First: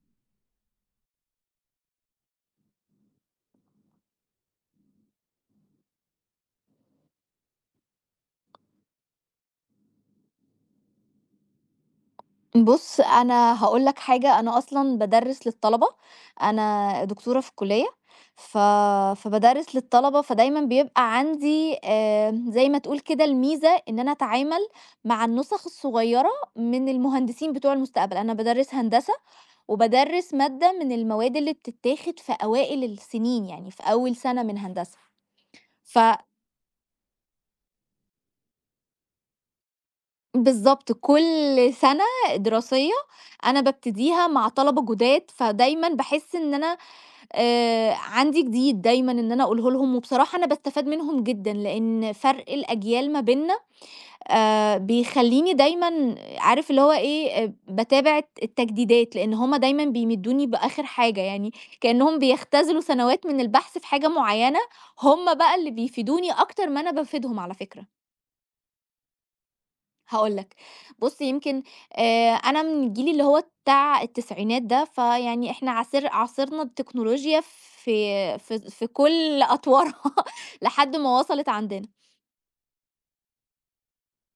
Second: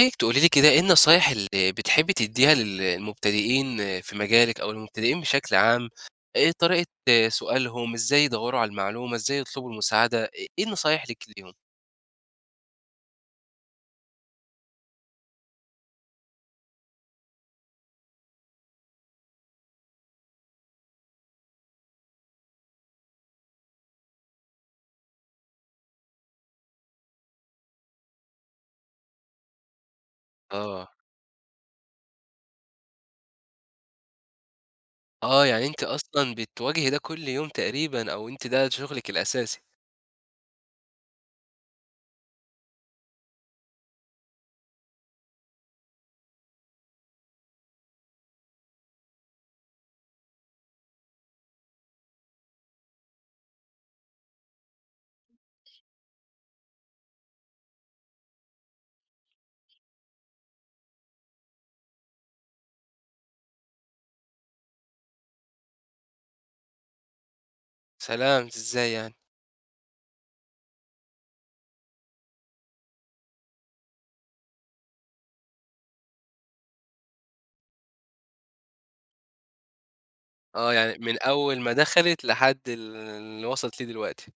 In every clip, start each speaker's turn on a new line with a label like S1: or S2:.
S1: إنِّك تقولي لي كده إيه النصايح اللي بتحبّي تدّيها للمبتدئين في مجالِك أو للمبتدئين بشكل عام، طريقة سؤالهم، إزاي يدوّروا على المعلومة، إزاي يطلبوا المساعدة، إيه النصايح ليكِ ليهم؟
S2: بُص، أنا هاقول لك حاجة. أنا أصلًا بادرّس للطلبة، أنا دكتورة في الكلية، ف فبادرّس للطلبة. فدايمًا بيبقى عندي زي ما تقول كده الميزة إن أنا أتعامل مع النُسَخ الصغيرة من المهندسين بتوع المستقبل. أنا بادرّس هندسة، وبادرّس مادة
S1: آه.
S2: من المواد اللي بتتاخد في أوائل السنين، يعني في أول سنة من هندسة.
S1: آه، يعني أنتِ
S2: ف
S1: أصلًا بتواجهي ده كل يوم تقريبًا أو أنتِ ده شغلِك الأساسي.
S2: بالضبط، كل سنة دراسية أنا بابتديها مع طلبة جُداد. فدايمًا باحس إن أنا عندي جديد دايمًا إن أنا أقوله لهم. وبصراحة أنا باستفاد منهم جدًا، لإن فرق الأجيال ما بيننا بيخلّيني دايمًا عارف اللي هو إيه. باتابع التجديدات، لإن هم دايمًا بيمدّوني بآخر حاجة، يعني كإنّهم بيختزلوا سنوات من البحث في حاجة معيّنة. هم بقى اللي بيفيدوني أكتر ما أنا بافيدهم على فكرة.
S1: سلام! إزاي يعني؟
S2: هاقول لك. بُص يمكن أنا من الجيل اللي هو بتاع التسعينات ده، فيعني إحنا عاصرنا التكنولوجيا في كل أطوارها
S1: آه،
S2: لحد
S1: يعني من
S2: ما وصلت
S1: أول ما
S2: عندنا.
S1: دخلِت لحد اللي وصلِت ليه دلوقتي.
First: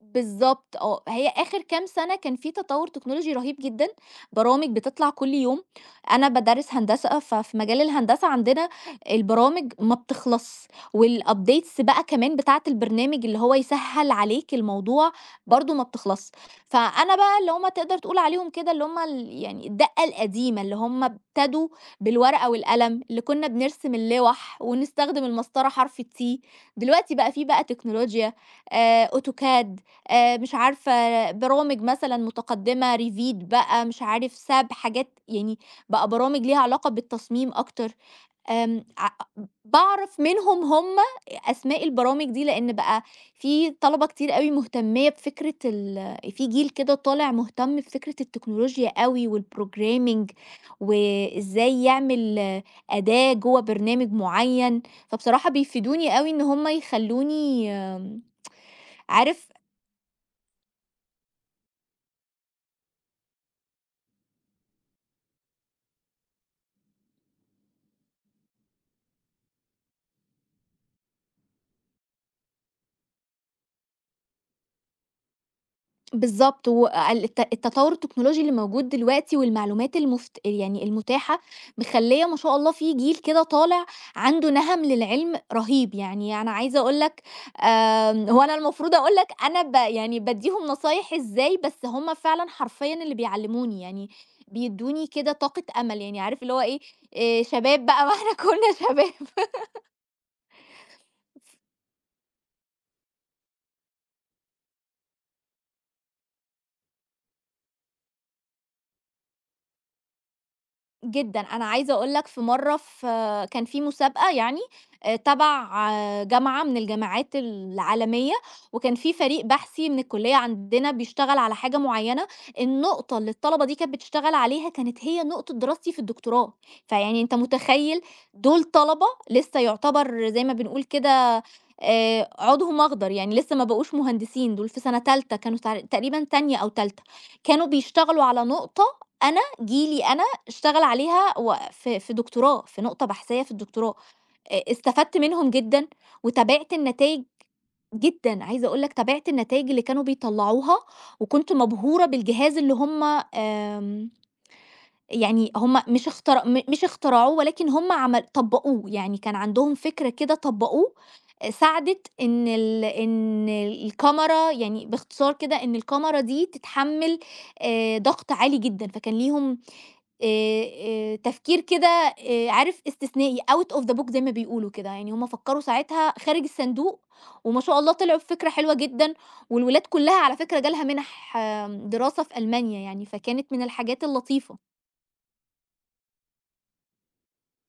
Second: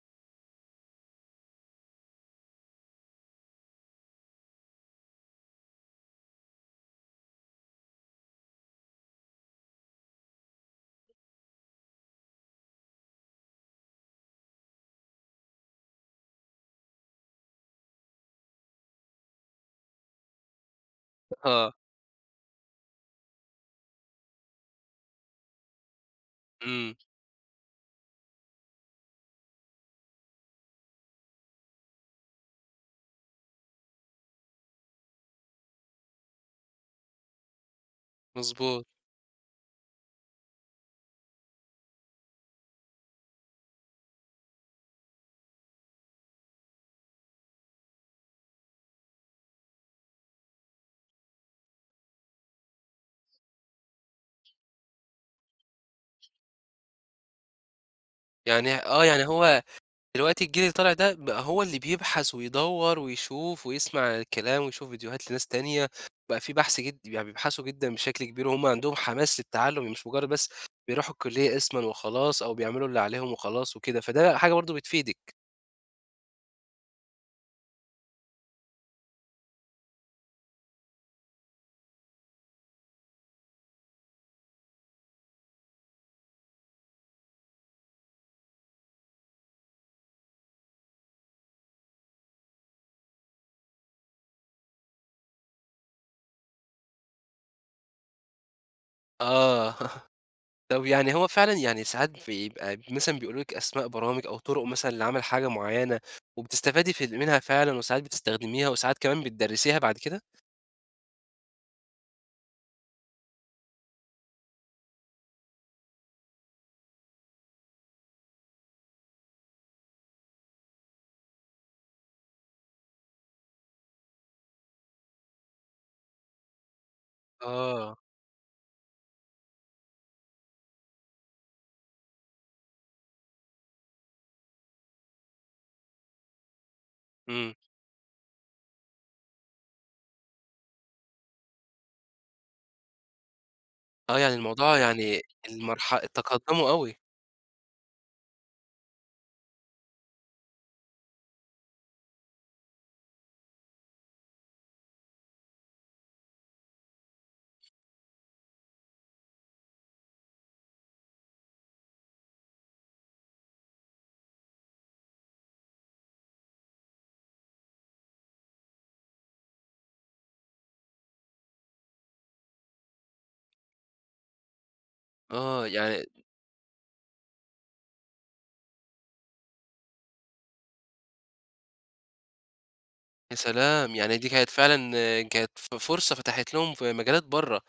S2: بالضبط آه، هي آخر كام سنة كان في تطوّر تكنولوجي رهيب جدًا. برامج بتطلع كل يوم. أنا بادرّس هندسة، ففي مجال الهندسة عندنا البرامج ما بتخلصش، والupdates بقى كمان بتاعة البرنامج اللي هو يسهّل عليك الموضوع برضه ما بتخلصش. فأنا بقى اللي هم تقدر تقول عليهم كده اللي هم يعني الدقة القديمة، اللي هم ابتدوا
S1: آه،
S2: بالورقة والقلم، اللي كنا بنرسم اللوح ونستخدم المسطرة حرف T.
S1: إمم،
S2: دلوقتي بقى في تكنولوجيا، AutoCAD، مش عارفة برامج مثلًا متقدمة Revit بقى، مش عارف SAP، حاجات يعني بقى برامج ليها علاقة بالتصميم أكتر.
S1: مضبوط.
S2: آمم ع باعرف منهم هم أسماء البرامج دي، لإن بقى في طلبة كتير أوي مهتمية بفكرة في جيل كده طالع مهتم بفكرة التكنولوجيا أوي والprogramming وإزاي يعمل آه، أداة جوّه برنامج معيّن. فبصراحة بيفيدوني أوي إن هم يخلّوني
S1: يعني آه، يعني
S2: عارف.
S1: هو دلوقتي الجيل اللي طالع ده بقى هو اللي بيبحث ويدوّر ويشوف ويسمع الكلام ويشوف فيديوهات لناس تانية، بقى في بحث جد، يعني بيبحثوا جدًا بشكل كبير وهُم عندهم حماس للتعلُّم، مش مجرّد بس بيروحوا الكلية اسمًا وخلاص أو بيعملوا اللي عليهم وخلاص وكده، فده حاجة برضه بتفيدِك.
S2: بالضبط، والت التطوّر التكنولوجي اللي موجود دلوقتي والمعلومات يعني المتاحة، مخلّية ما شاء الله في جيل كده طالع عنده نَهَم للعلم رهيب. يعني أنا عايزة أقول لك، هو أنا المفروض أقول لك أنا يعني بادّيهم نصايح إزاي، بس هم فعلًا حرفيًا اللي بيعلّموني. يعني بيدّوني كده طاقة أمل، يعني عارف اللي هو إيه. شباب بقى ما إحنا كُنّا شباب.
S1: آه. طب يعني هو فعلًا يعني ساعات بيبقى مثلًا بيقولوا لِك أسماء برامج أو طُرق مثلًا لعمل حاجة معيّنة وبتستفادي في منها فعلًا وساعات بتستخدميها وساعات كمان بتدرّسيها بعد كده؟
S2: جدًا، أنا عايزة أقول لك في مرّة كان في مسابقة يعني تبع آه، جامعة من الجامعات العالمية. وكان في فريق بحثي من الكلية عندنا بيشتغل على حاجة معيّنة. النقطة اللي الطلبة دي كانت بتشتغل عليها كانت هي نقطة دراستي في الدكتوراه. فيعني أنت
S1: آه.
S2: متخيّل، دول طلبة لسه يعتبر زي ما بنقول كده عودهم أخضر، يعني لسه ما بقوش مهندسين. دول في سنة تالتة كانوا، تقريبًا تانية أو تالتة.
S1: إمم.
S2: كانوا بيشتغلوا على نقطة أنا جيلي أنا اشتغل عليها، و في دكتوراه، في نقطة بحثية في الدكتوراه.
S1: آه، يعني الموضوع
S2: استفدت
S1: يعني
S2: منهم جدًا،
S1: المرح تقدّموا
S2: وتابعت
S1: أوي.
S2: النتايج. جدًا، عايزة أقول لك تابعت النتايج اللي كانوا بيطلّعوها، وكنت مبهورة بالجهاز اللي هُم يعني هُم مش اخترعوه، ولكن هُم طبّقوه. يعني كان عندهم فكرة كده طبّقوه. ساعدت إن إن الكاميرا، يعني باختصار كده إن الكاميرا دي تتحمّل ضغط عالي جدًا. فكان ليهم آآ، تفكير كده عارف، استثنائي، out of the box، زي ما بيقولوا كده، يعني هُم فكّروا
S1: آه، يعني
S2: ساعتها خارج الصندوق. وما شاء الله طلعوا بفكرة حلوة جدًا. والولاد كلّها على فكرة جالها مِنَح دراسة في ألمانيا يعني،
S1: يا
S2: فكانت من
S1: سلام!
S2: الحاجات
S1: يعني دي كانت
S2: اللطيفة.
S1: فعلًا كانت فرصة فتحت لهم في مجالات برّه.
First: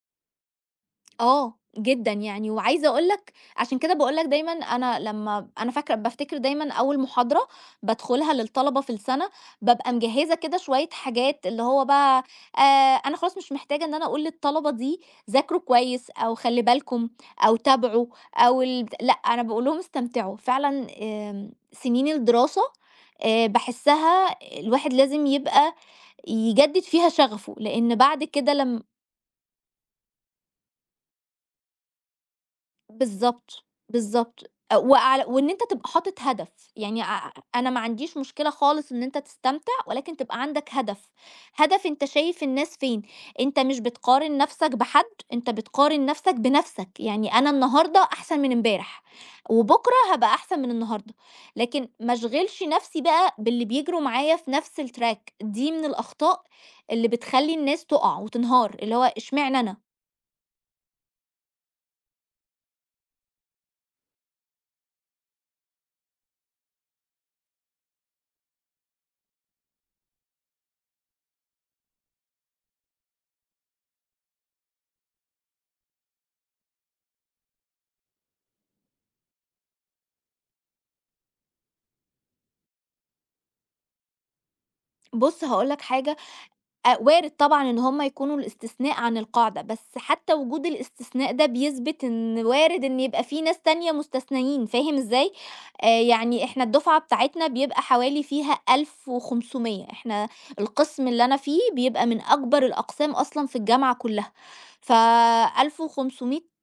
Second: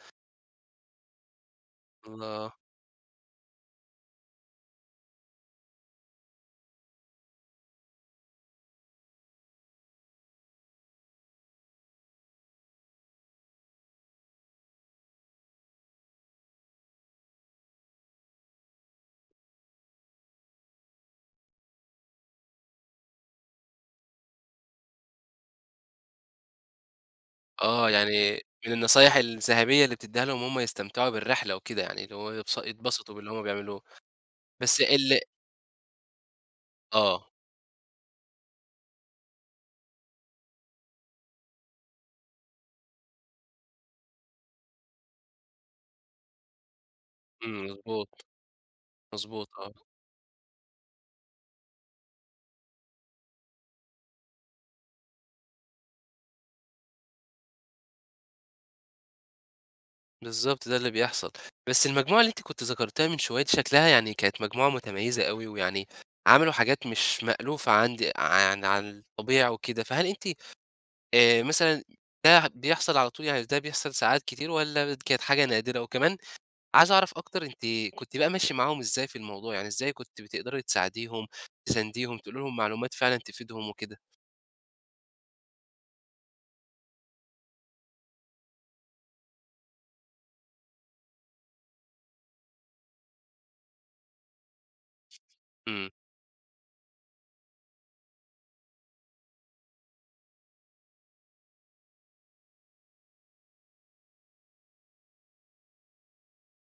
S2: آه، جدًا يعني.
S1: الله!
S2: وعايزة أقول لك عشان كده باقول لك دايمًا أنا، لمّا أنا فاكرة بافتكر دايمًا أول محاضرة بادخلها للطلبة في السَنة. بابقى مجهّزة كده شوية حاجات اللي هو بقى، آآ أنا خلاص مش محتاجة إن أنا أقول للطلبة دي ذاكروا كويس، أو خلّي بالكم، أو تابعوا، أو لأ. أنا باقول لهم استمتعوا. فعلًا سنين الدراسة باحسّها الواحد لازم يبقى يجدِّد فيها شغفه،
S1: آه،
S2: لإن بعد
S1: يعني
S2: كده
S1: من
S2: لم
S1: النصايح الذهبية اللي بتدّيها لهم وهُم يستمتعوا بالرحلة وكده، يعني اللي هو يبس يتبسطوا باللي هُم
S2: بالضبط،
S1: بيعملوه.
S2: بالضبط. أ
S1: بس ال
S2: وعل وإن أنت تبقى حاطط هدف. يعني
S1: آه،
S2: أنا ما عنديش مشكلة خالص إن أنت تستمتع، ولكن تبقى عندك هدف. هدف أنت شايف الناس فين. أنت مش بتقارن نَفْسك بحد، أنت بتقارن نَفْسك بنَفْسك، يعني أنا
S1: إمم،
S2: النهارده
S1: مضبوط،
S2: أحسن من امبارح،
S1: مضبوط آه،
S2: وبُكرة هابقى أحسن من النهارده. لكن ما أشغلش نَفْسي بقى باللي بيجروا معايا في نَفْس الtrack دي من الأخطاء اللي بتخلّي الناس تُقع وتنهار، اللي هو إشمعنى أنا؟
S1: بالضبط ده اللي بيحصل. بس المجموعة اللي أنتِ كنتِ ذكرتيها من شوية دي شكلها يعني كانت مجموعة متميزة أوي، ويعني عملوا حاجات مش مألوفة عندي عن الطبيعي وكده، فهل أنتِ مثلًا ده بيحصل على طول، يعني ده بيحصل ساعات كتير والّا كانت حاجة نادرة؟ وكمان عايز أعرف أكتر، أنتِ كنتِ بقى ماشية معاهم إزاي في الموضوع، يعني إزاي كنتِ بتقدري تساعديهم، تسانديهم، تقولي لهم معلومات فعلًا تفيدهم وكده؟
S2: بُص هاقول لك حاجة وارد طبعًا إن هم يكونوا الاستثناء عن القاعدة، بس حتى وجود الاستثناء ده بيثبت إن وارد إن يبقى في ناس تانية مستثنيين، فاهم إزاي؟
S1: إمم،
S2: يعني إحنا الدفعة بتاعتنا بيبقى حوالي فيها 1500. إحنا القسم اللي أنا فيه بيبقى من أكبر الأقسام أصلًا في الجامعة كلها. ف1500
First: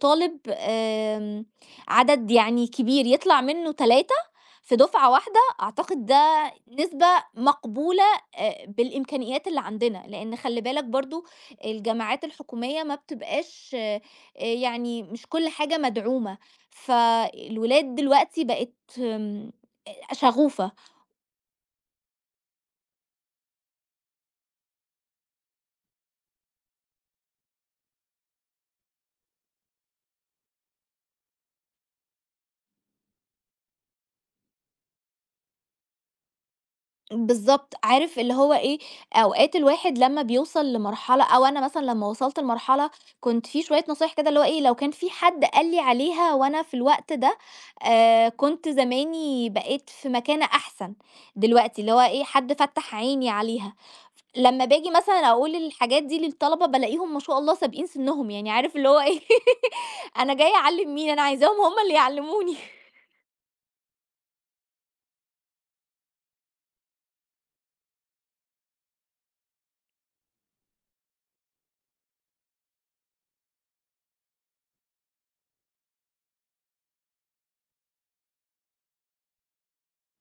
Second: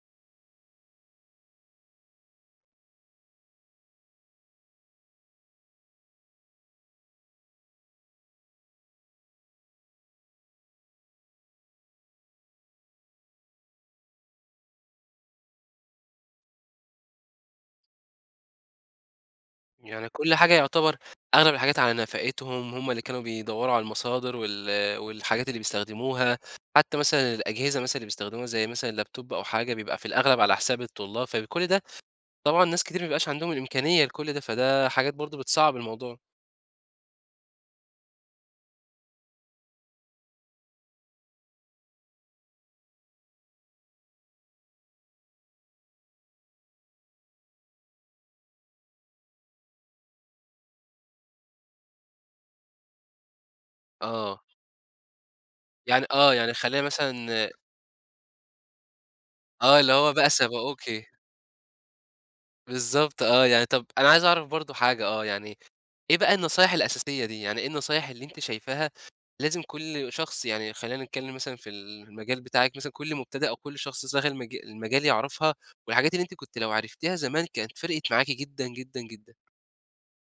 S2: طالب عدد يعني كبير، يطلع منه 3 في دفعة واحدة. أعتقد ده نسبة مقبولة بالإمكانيات اللي عندنا، لإن خلّي بالك برضه الجامعات الحكومية ما بتبقاش يعني مش كل حاجة مدعومة. فالولاد دلوقتي بقت آمم،
S1: يعني كل حاجة
S2: شغوفة.
S1: يعتبر أغلب الحاجات على نفقتهم، هم اللي كانوا بيدوّروا على المصادر والحاجات اللي بيستخدموها، حتى مثلًا الأجهزة مثلًا اللي بيستخدموها زي مثلًا لابتوب أو حاجة بيبقى في الأغلب على حساب الطلاب، فكل ده طبعًا ناس كتير ما بيبقاش عندهم الإمكانية لكل ده، فده حاجات برضه بتصعّب الموضوع.
S2: بالضبط، عارف اللي هو إيه. أوقات الواحد لمّا بيوصل لمرحلة، أو أنا مثلًا لمّا وصلت لمرحلة كنت في شوية نصايح كده اللي هو إيه، لو كان في حد قال لي عليها وأنا في الوقت ده كنت زماني بقيت في مكانة أحسن دلوقتي. اللي هو إيه، حد فتّح عيني عليها.
S1: آه.
S2: لمّا باجي مثلًا أقول الحاجات
S1: يعني
S2: دي
S1: آه، يعني
S2: للطلبة
S1: خلّيها
S2: بالاقيهم ما شاء
S1: مثلًا
S2: الله سابقين سنهم. يعني عارف اللي هو إيه،
S1: آه، اللي هو بقى
S2: أنا جاية
S1: سابقوكِ،
S2: أعلّم مين، أنا عايزاهم هم اللي يعلّموني.
S1: بالضبط آه، يعني طَب أنا عايز أعرف برضه حاجة آه، يعني إيه بقى النصايح الأساسية دي، يعني إيه النصايح اللي أنتِ شايفاها لازم كل شخص يعني خلّينا نتكلم مثلًا في المجال بتاعِك مثلًا كل مبتدئ أو كل شخص داخل المجال يعرفها، والحاجات اللي أنتِ كنت لو عرفتيها زمان كانت فرقِت معاكِ جدًا، جدًا، جدًا؟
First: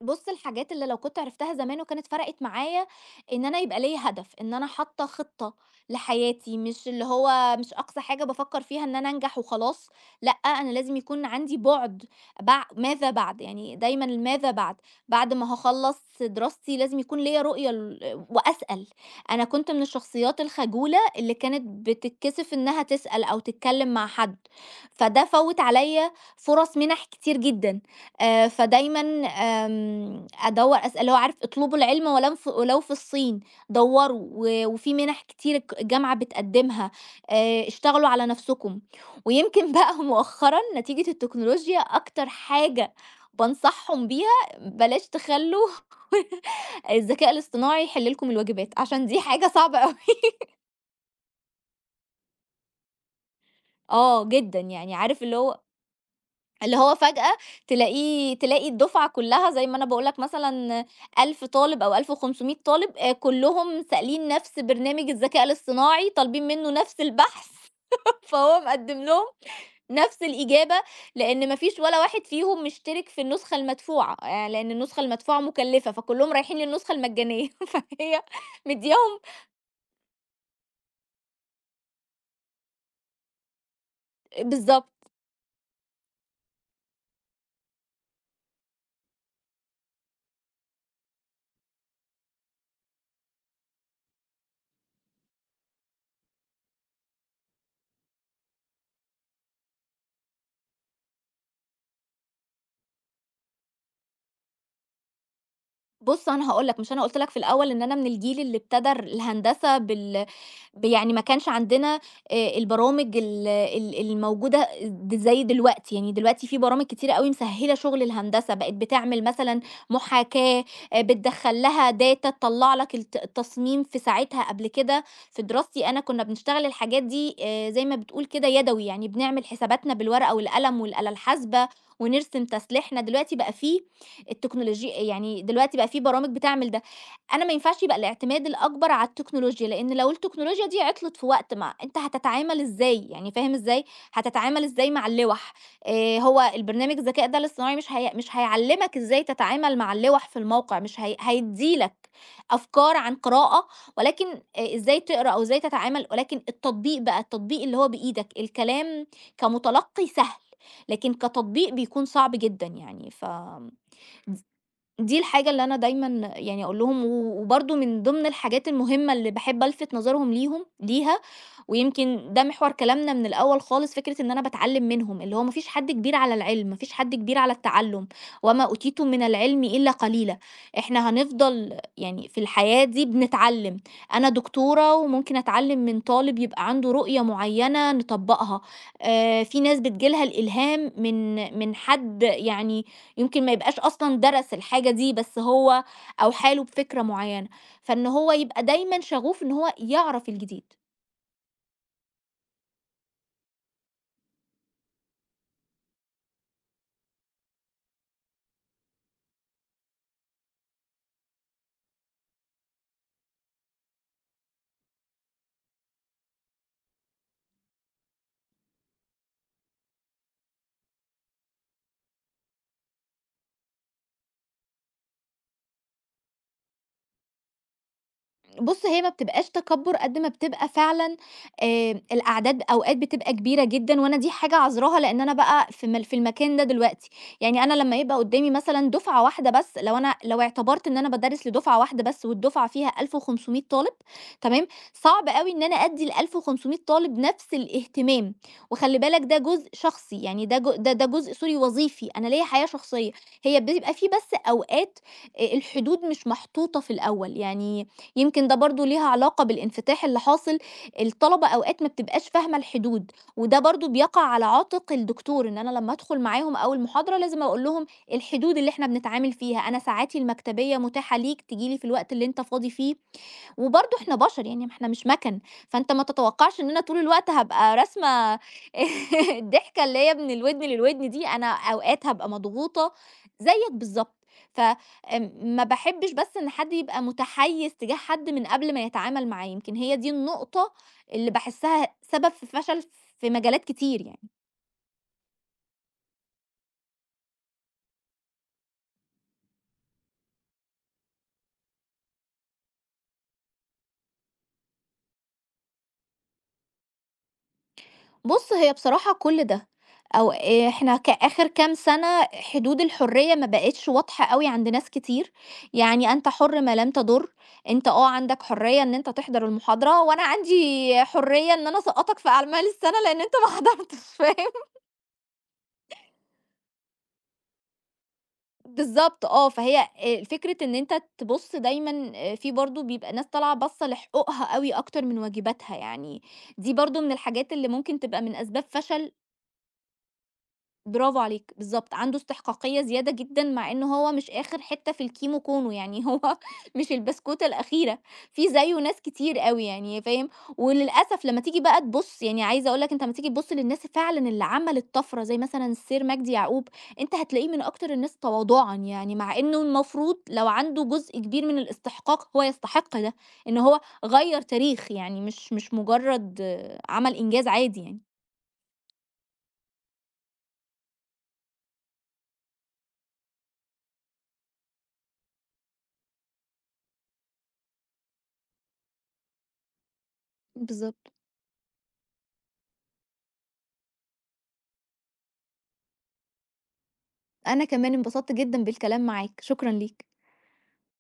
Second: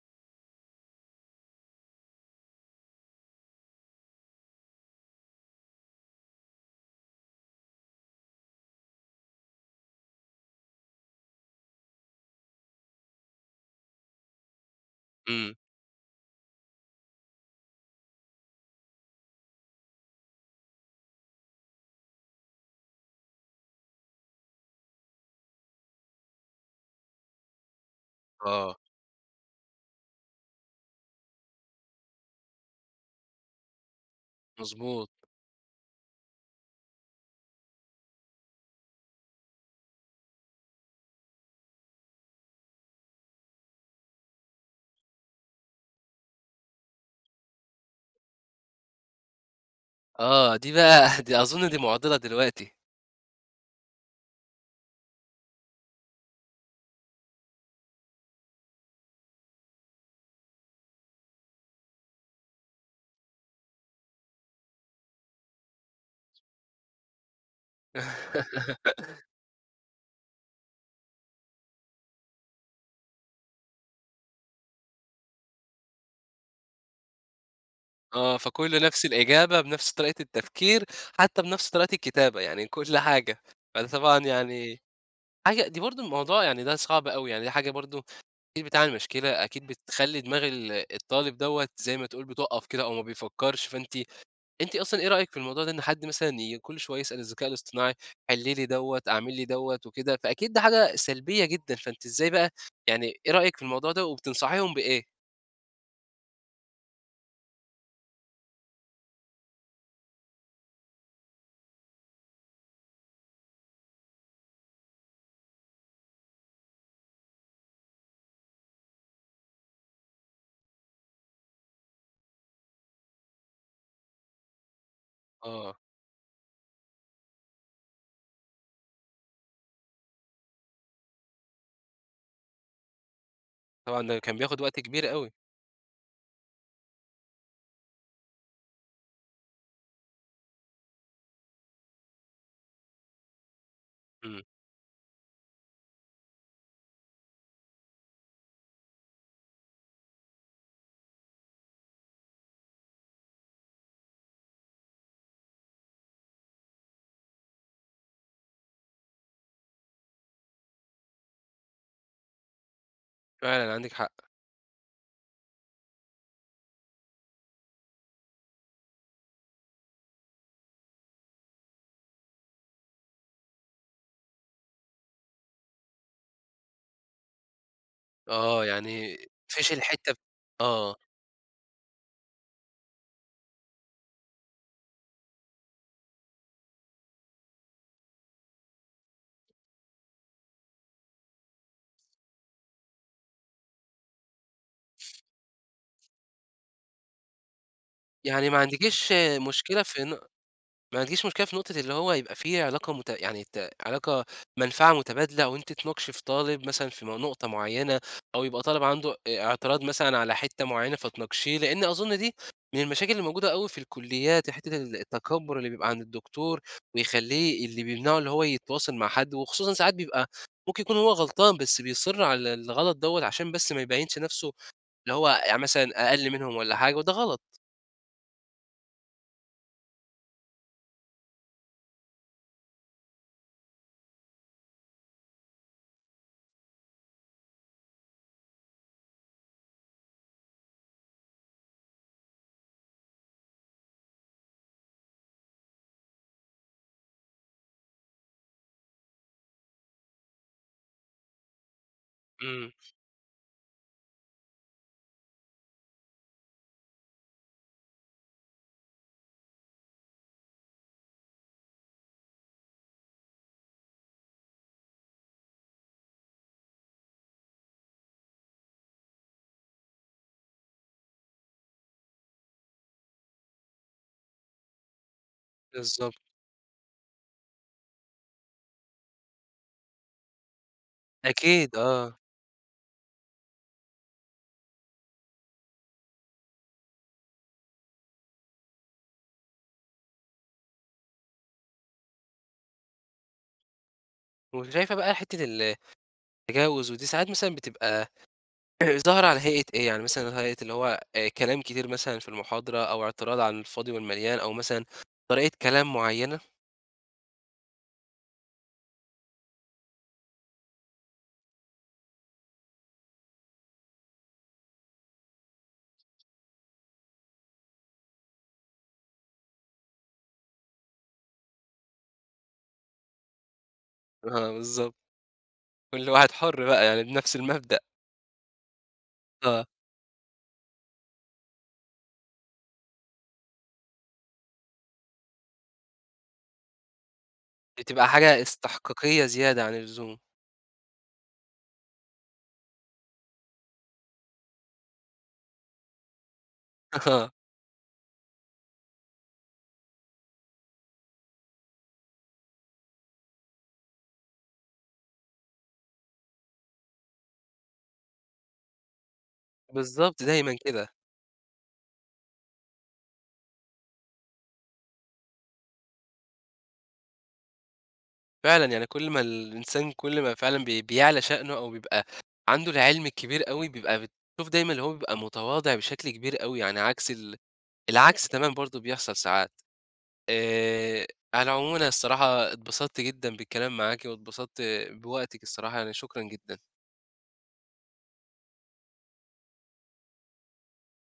S2: بُص، الحاجات اللي لو كنت عرفتها زمان وكانت فرقت معايا، إن أنا يبقى ليّا هدف، إن أنا حاطة خطة لحياتي، مش اللي هو مش أقصى حاجة بافكر فيها إن أنا أنجح وخلاص. لأ، أنا لازم يكون عندي بُعد، ماذا بعد، يعني دايمًا الماذا بعد. بعد ما
S1: إمم،
S2: هاخلّص دراستي لازم يكون ليّا رؤية وأسأل. أنا كنت من الشخصيات الخجولة اللي كانت بتتكسف إنها تسأل أو تتكلم مع حد، فده فوّت عليّا فُرص مِنَح كتير جدًا.
S1: آه،
S2: فدايمًا أدوّر اللي هو عارف، اطلبوا العلم ولو ولو في الصين. دوّروا، وفي
S1: مضبوط،
S2: مِنَح كتير الجامعة بتقدّمها. اشتغلوا على نَفْسكم. ويمكن بقى مؤخرًا نتيجة التكنولوجيا أكتر حاجة بانصحهم بيها، بلاش تخلّوا الذكاء الاصطناعي يحِل لكم الواجبات، عشان دي حاجة صعبة أوي.
S1: آه، دي بقى دي أظن دي معضلة دلوقتي.
S2: آه، جدًا، يعني عارف اللي هو، اللي هو فجأة تلاقيه، تلاقي الدفعة كلها زي ما أنا باقول لك مثلًا 1000 طالب أو 1500 طالب كلّهم سائلين نفس برنامج الذكاء الاصطناعي، طالبين منّه نفس البحث. فهو مقدّم لهم نفس الإجابة، لإن ما فيش ولا واحد فيهم مشترك في النسخة المدفوعة، لإن النسخة المدفوعة مكلّفة، فكلّهم رايحين للنسخة المجانية. فهي
S1: آه، فكُلّه نفس
S2: مدّياهم
S1: الإجابة، بنفس طريقة التفكير، حتى بنفس طريقة الكتابة، يعني كل حاجة. فده طبعًا يعني
S2: بالضبط.
S1: حاجة، دي برضه الموضوع يعني ده صعب أوي، يعني دي حاجة برضه أكيد بتعمل مشكلة، أكيد بتخلّي دماغ الطالب دوّة زي ما تقول بتُقَّف كده أو ما بيفكّرش، أنتِ أصلًا إيه رأيِك في الموضوع ده إن حد مثلًا كل شوية يسأل الذكاء الاصطناعي حِلّ لي دوّة، اعمل لي دوّة وكده، فأكيد ده حاجة سلبية جدًا، فأنتِ إزاي بقى يعني إيه رأيِك في الموضوع ده وبتنصحيهم بإيه؟
S2: بُص، أنا هاقول لك، مش أنا قُلت لك في الأول إن أنا من الجيل اللي ابتدى الهندسة ب يعني ما كانش عندنا البرامج ال ال الموجودة زي دلوقتي. يعني دلوقتي في برامج كتيرة أوي مسهّلة شغل الهندسة، بقت بتعمل مثلًا محاكاة، بتدخّل لها data تطلّع لك التصميم في ساعتها. قبل كده في
S1: آه،
S2: دراستي أنا كُنّا بنشتغل الحاجات دي زي ما بتقول كده يدوي، يعني بنعمل حساباتنا بالورقة والقلم والآلة الحاسبة ونرسم تسليحنا. دلوقتي بقى في
S1: طبعًا ده كان بياخد وقت
S2: التكنولوجي،
S1: كبير أوي.
S2: يعني دلوقتي بقى في برامج بتعمل ده. أنا ما ينفعش يبقى الاعتماد الأكبر على التكنولوجيا، لإن لو التكنولوجيا دي عطلت في وقت ما، أنت هتتعامل إزاي؟ يعني فاهم إزاي؟
S1: إمم،
S2: هتتعامل إزاي مع اللوح؟ هو البرنامج الذكاء ده الاصطناعي، مش هيعلّمك إزاي تتعامل مع اللوح في الموقع، مش هي هيدّي لك أفكار عن قراءة، ولكن إزاي تقرا أو إزاي تتعامل، ولكن التطبيق بقى، التطبيق اللي هو بإيدك. الكلام كمتلقي سهل، لكن كتطبيق بيكون صعب جدًا يعني. ف
S1: فعلًا عندِك حق.
S2: دي الحاجة اللي أنا دايمًا يعني أقول لهم، و وبرضه من ضمن الحاجات المهمة اللي باحب ألفت نظرهم ليها، ويمكن ده محور كلامنا من الأول خالص، فكرة إن أنا باتعلم منهم، اللي هو ما فيش حد كبير على العلم، ما فيش حد كبير على التعلم، وما
S1: آه، يعني
S2: أوتيتم
S1: ما
S2: من العلم
S1: فيش
S2: إلا
S1: الحتّة ب
S2: قليلًا.
S1: آه،
S2: إحنا هنفضل يعني في الحياة دي بنتعلم. أنا دكتورة وممكن أتعلم من طالب يبقى عنده رؤية معينة نطبقها. في ناس بتيجي لها الإلهام من حد يعني يمكن ما يبقاش أصلًا درس الحاجة دي، بس هو أوحى له بفكرة معيّنة. فإن هو
S1: يعني ما
S2: يبقى دايمًا
S1: عندكيش
S2: شغوف إن هو
S1: مشكلة في ن
S2: يعرف الجديد.
S1: ما عندكيش مشكلة في نقطة اللي هو يبقى في علاقة مت يعني ت علاقة منفعة متبادلة وأنتِ تناقشي في طالب مثلًا في نقطة معيّنة أو يبقى طالب عنده اعتراض مثلًا على حتّة معيّنة فتناقشيه، لإن أظن دي من المشاكل اللي موجودة أوي في الكليات، حتّة التكبُّر اللي بيبقى عند الدكتور ويخلّيه، اللي بيمنعه اللي هو يتواصل مع حد، وخصوصًا ساعات بيبقى ممكن يكون هو غلطان، بس بيصِر على الغلط دوّة عشان بس ما يبيّنش نَفْسه اللي هو يعني مثلًا أقل منهم والّا حاجة، وده غلط.
S2: بُص، هي ما بتبقاش تكبُّر قد ما بتبقى فعلًا الأعداد أوقات بتبقى كبيرة جدًا، وأنا دي حاجة عاذراها لإن أنا بقى في في المكان ده دلوقتي. يعني أنا لمّا يبقى قدّامي مثلًا دُفعة واحدة بس، لو أنا لو اعتبرت إن أنا بادرّس لدُفعة واحدة بس والدُفعة فيها 1500 طالب، تمام، صعب أوي إن أنا أدّي ال1500 طالب نفس الاهتمام. وخلّي بالك ده جزء شخصي، يعني ده جو ده ده جزء سوري وظيفي، أنا ليّا حياة
S1: إمم،
S2: شخصية. هي بيبقى في بس أوقات الحدود مش محطوطة في الأول، يعني يمكن ده برضه ليها علاقة بالانفتاح اللي حاصل. الطلبة أوقات ما بتبقاش فاهمة الحدود، وده برضه بيقع على عاتق الدكتور، إن أنا لمّا أدخل معاهم أول محاضرة لازم أقول لهم الحدود اللي إحنا بنتعامل فيها. أنا ساعاتي المكتبية متاحة ليك، تيجي لي في الوقت اللي أنت فاضي فيه، وبرضه إحنا بشر يعني، ما إحنا مش مَكَن. فأنت ما
S1: بالضبط.
S2: تتوقعش إن أنا طول الوقت هابقى راسمة الضحكة اللي هي من الودن للودن دي، أنا
S1: أكيد
S2: أوقات
S1: آه.
S2: هابقى مضغوطة زيك بالضبط. ف ما باحبش بس إن حد يبقى متحيز تجاه حد من قبل ما يتعامل معاه، يمكن هي دي النقطة اللي باحسها سبب في فشل في مجالات كتير يعني.
S1: وشايفة بقى حتّة التجاوز ودي ساعات مثلًا بتبقى ظاهرة على هيئة إيه، يعني مثلًا هيئة اللي هو كلام كتير مثلًا في المحاضرة أو اعتراض على الفاضي والمليان أو مثلًا طريقة كلام معيّنة.
S2: بُص، هي بصراحة كل ده، أو إيه، إحنا آخر كام سنة حدود الحرية ما بقِتش واضحة أوي عند ناس كتير، يعني أنت حُر ما لم تضُر. أنت آه عندك حرية إن أنت تحضر المحاضرة، وأنا عندي حرية إن أنا أسقّطك في أعمال السنة لإن أنت ما حضرتش.
S1: آه
S2: فاهم؟
S1: بالضبط. كل واحد حُر بقى يعني بنفس المبدأ.
S2: بالضبط آه،
S1: آه.
S2: فهي فكرة إن أنت تبُص دايمًا في برضه بيبقى ناس طالعة باصّة لحقوقها أوي أكتر من واجباتها، يعني دي برضه من الحاجات اللي ممكن
S1: بتبقى
S2: تبقى من
S1: حاجة
S2: أسباب فشل.
S1: استحقاقية زيادة عن اللزوم.
S2: برافو عليك، بالضبط، عنده استحقاقية زيادة جدًا، مع إنه هو مش آخر حتّة في الكيمو كونو، يعني هو مش
S1: آه.
S2: البسكوتة الأخيرة، في زيّه ناس كتير أوي يعني فاهم. وللأسف لمّا تيجي بقى تبُص، يعني عايزة أقول لك، أنت لمّا تيجي تبُص للناس فعلًا اللي عملت طَفرة زي مثلًا السير مجدي يعقوب، أنت هتلاقيه من أكتر الناس تواضعًا يعني، مع إنه المفروض
S1: بالضبط،
S2: لو
S1: دايمًا
S2: عنده
S1: كده.
S2: جزء كبير من الاستحقاق هو يستحق ده، إن هو غيّر تاريخ يعني، مش مجرد عمل إنجاز عادي يعني.
S1: فعلًا، يعني كل ما الإنسان، كل ما فعلًا بيعلى شأنه أو بيبقى عنده العلم الكبير أوي، بيبقى بتشوف دايمًا اللي هو بيبقى متواضع بشكل كبير أوي، يعني عكس العكس تمامًا برضه بيحصل ساعات. آآ،
S2: بالضبط.
S1: على العموم أنا الصراحة اتبسطت جدًا بالكلام معاكِ واتبسطت بوقتِك الصراحة، يعني شكرًا جدًا.
S2: أنا كمان انبسطت جدًا بالكلام معاك، شكرًا ليك.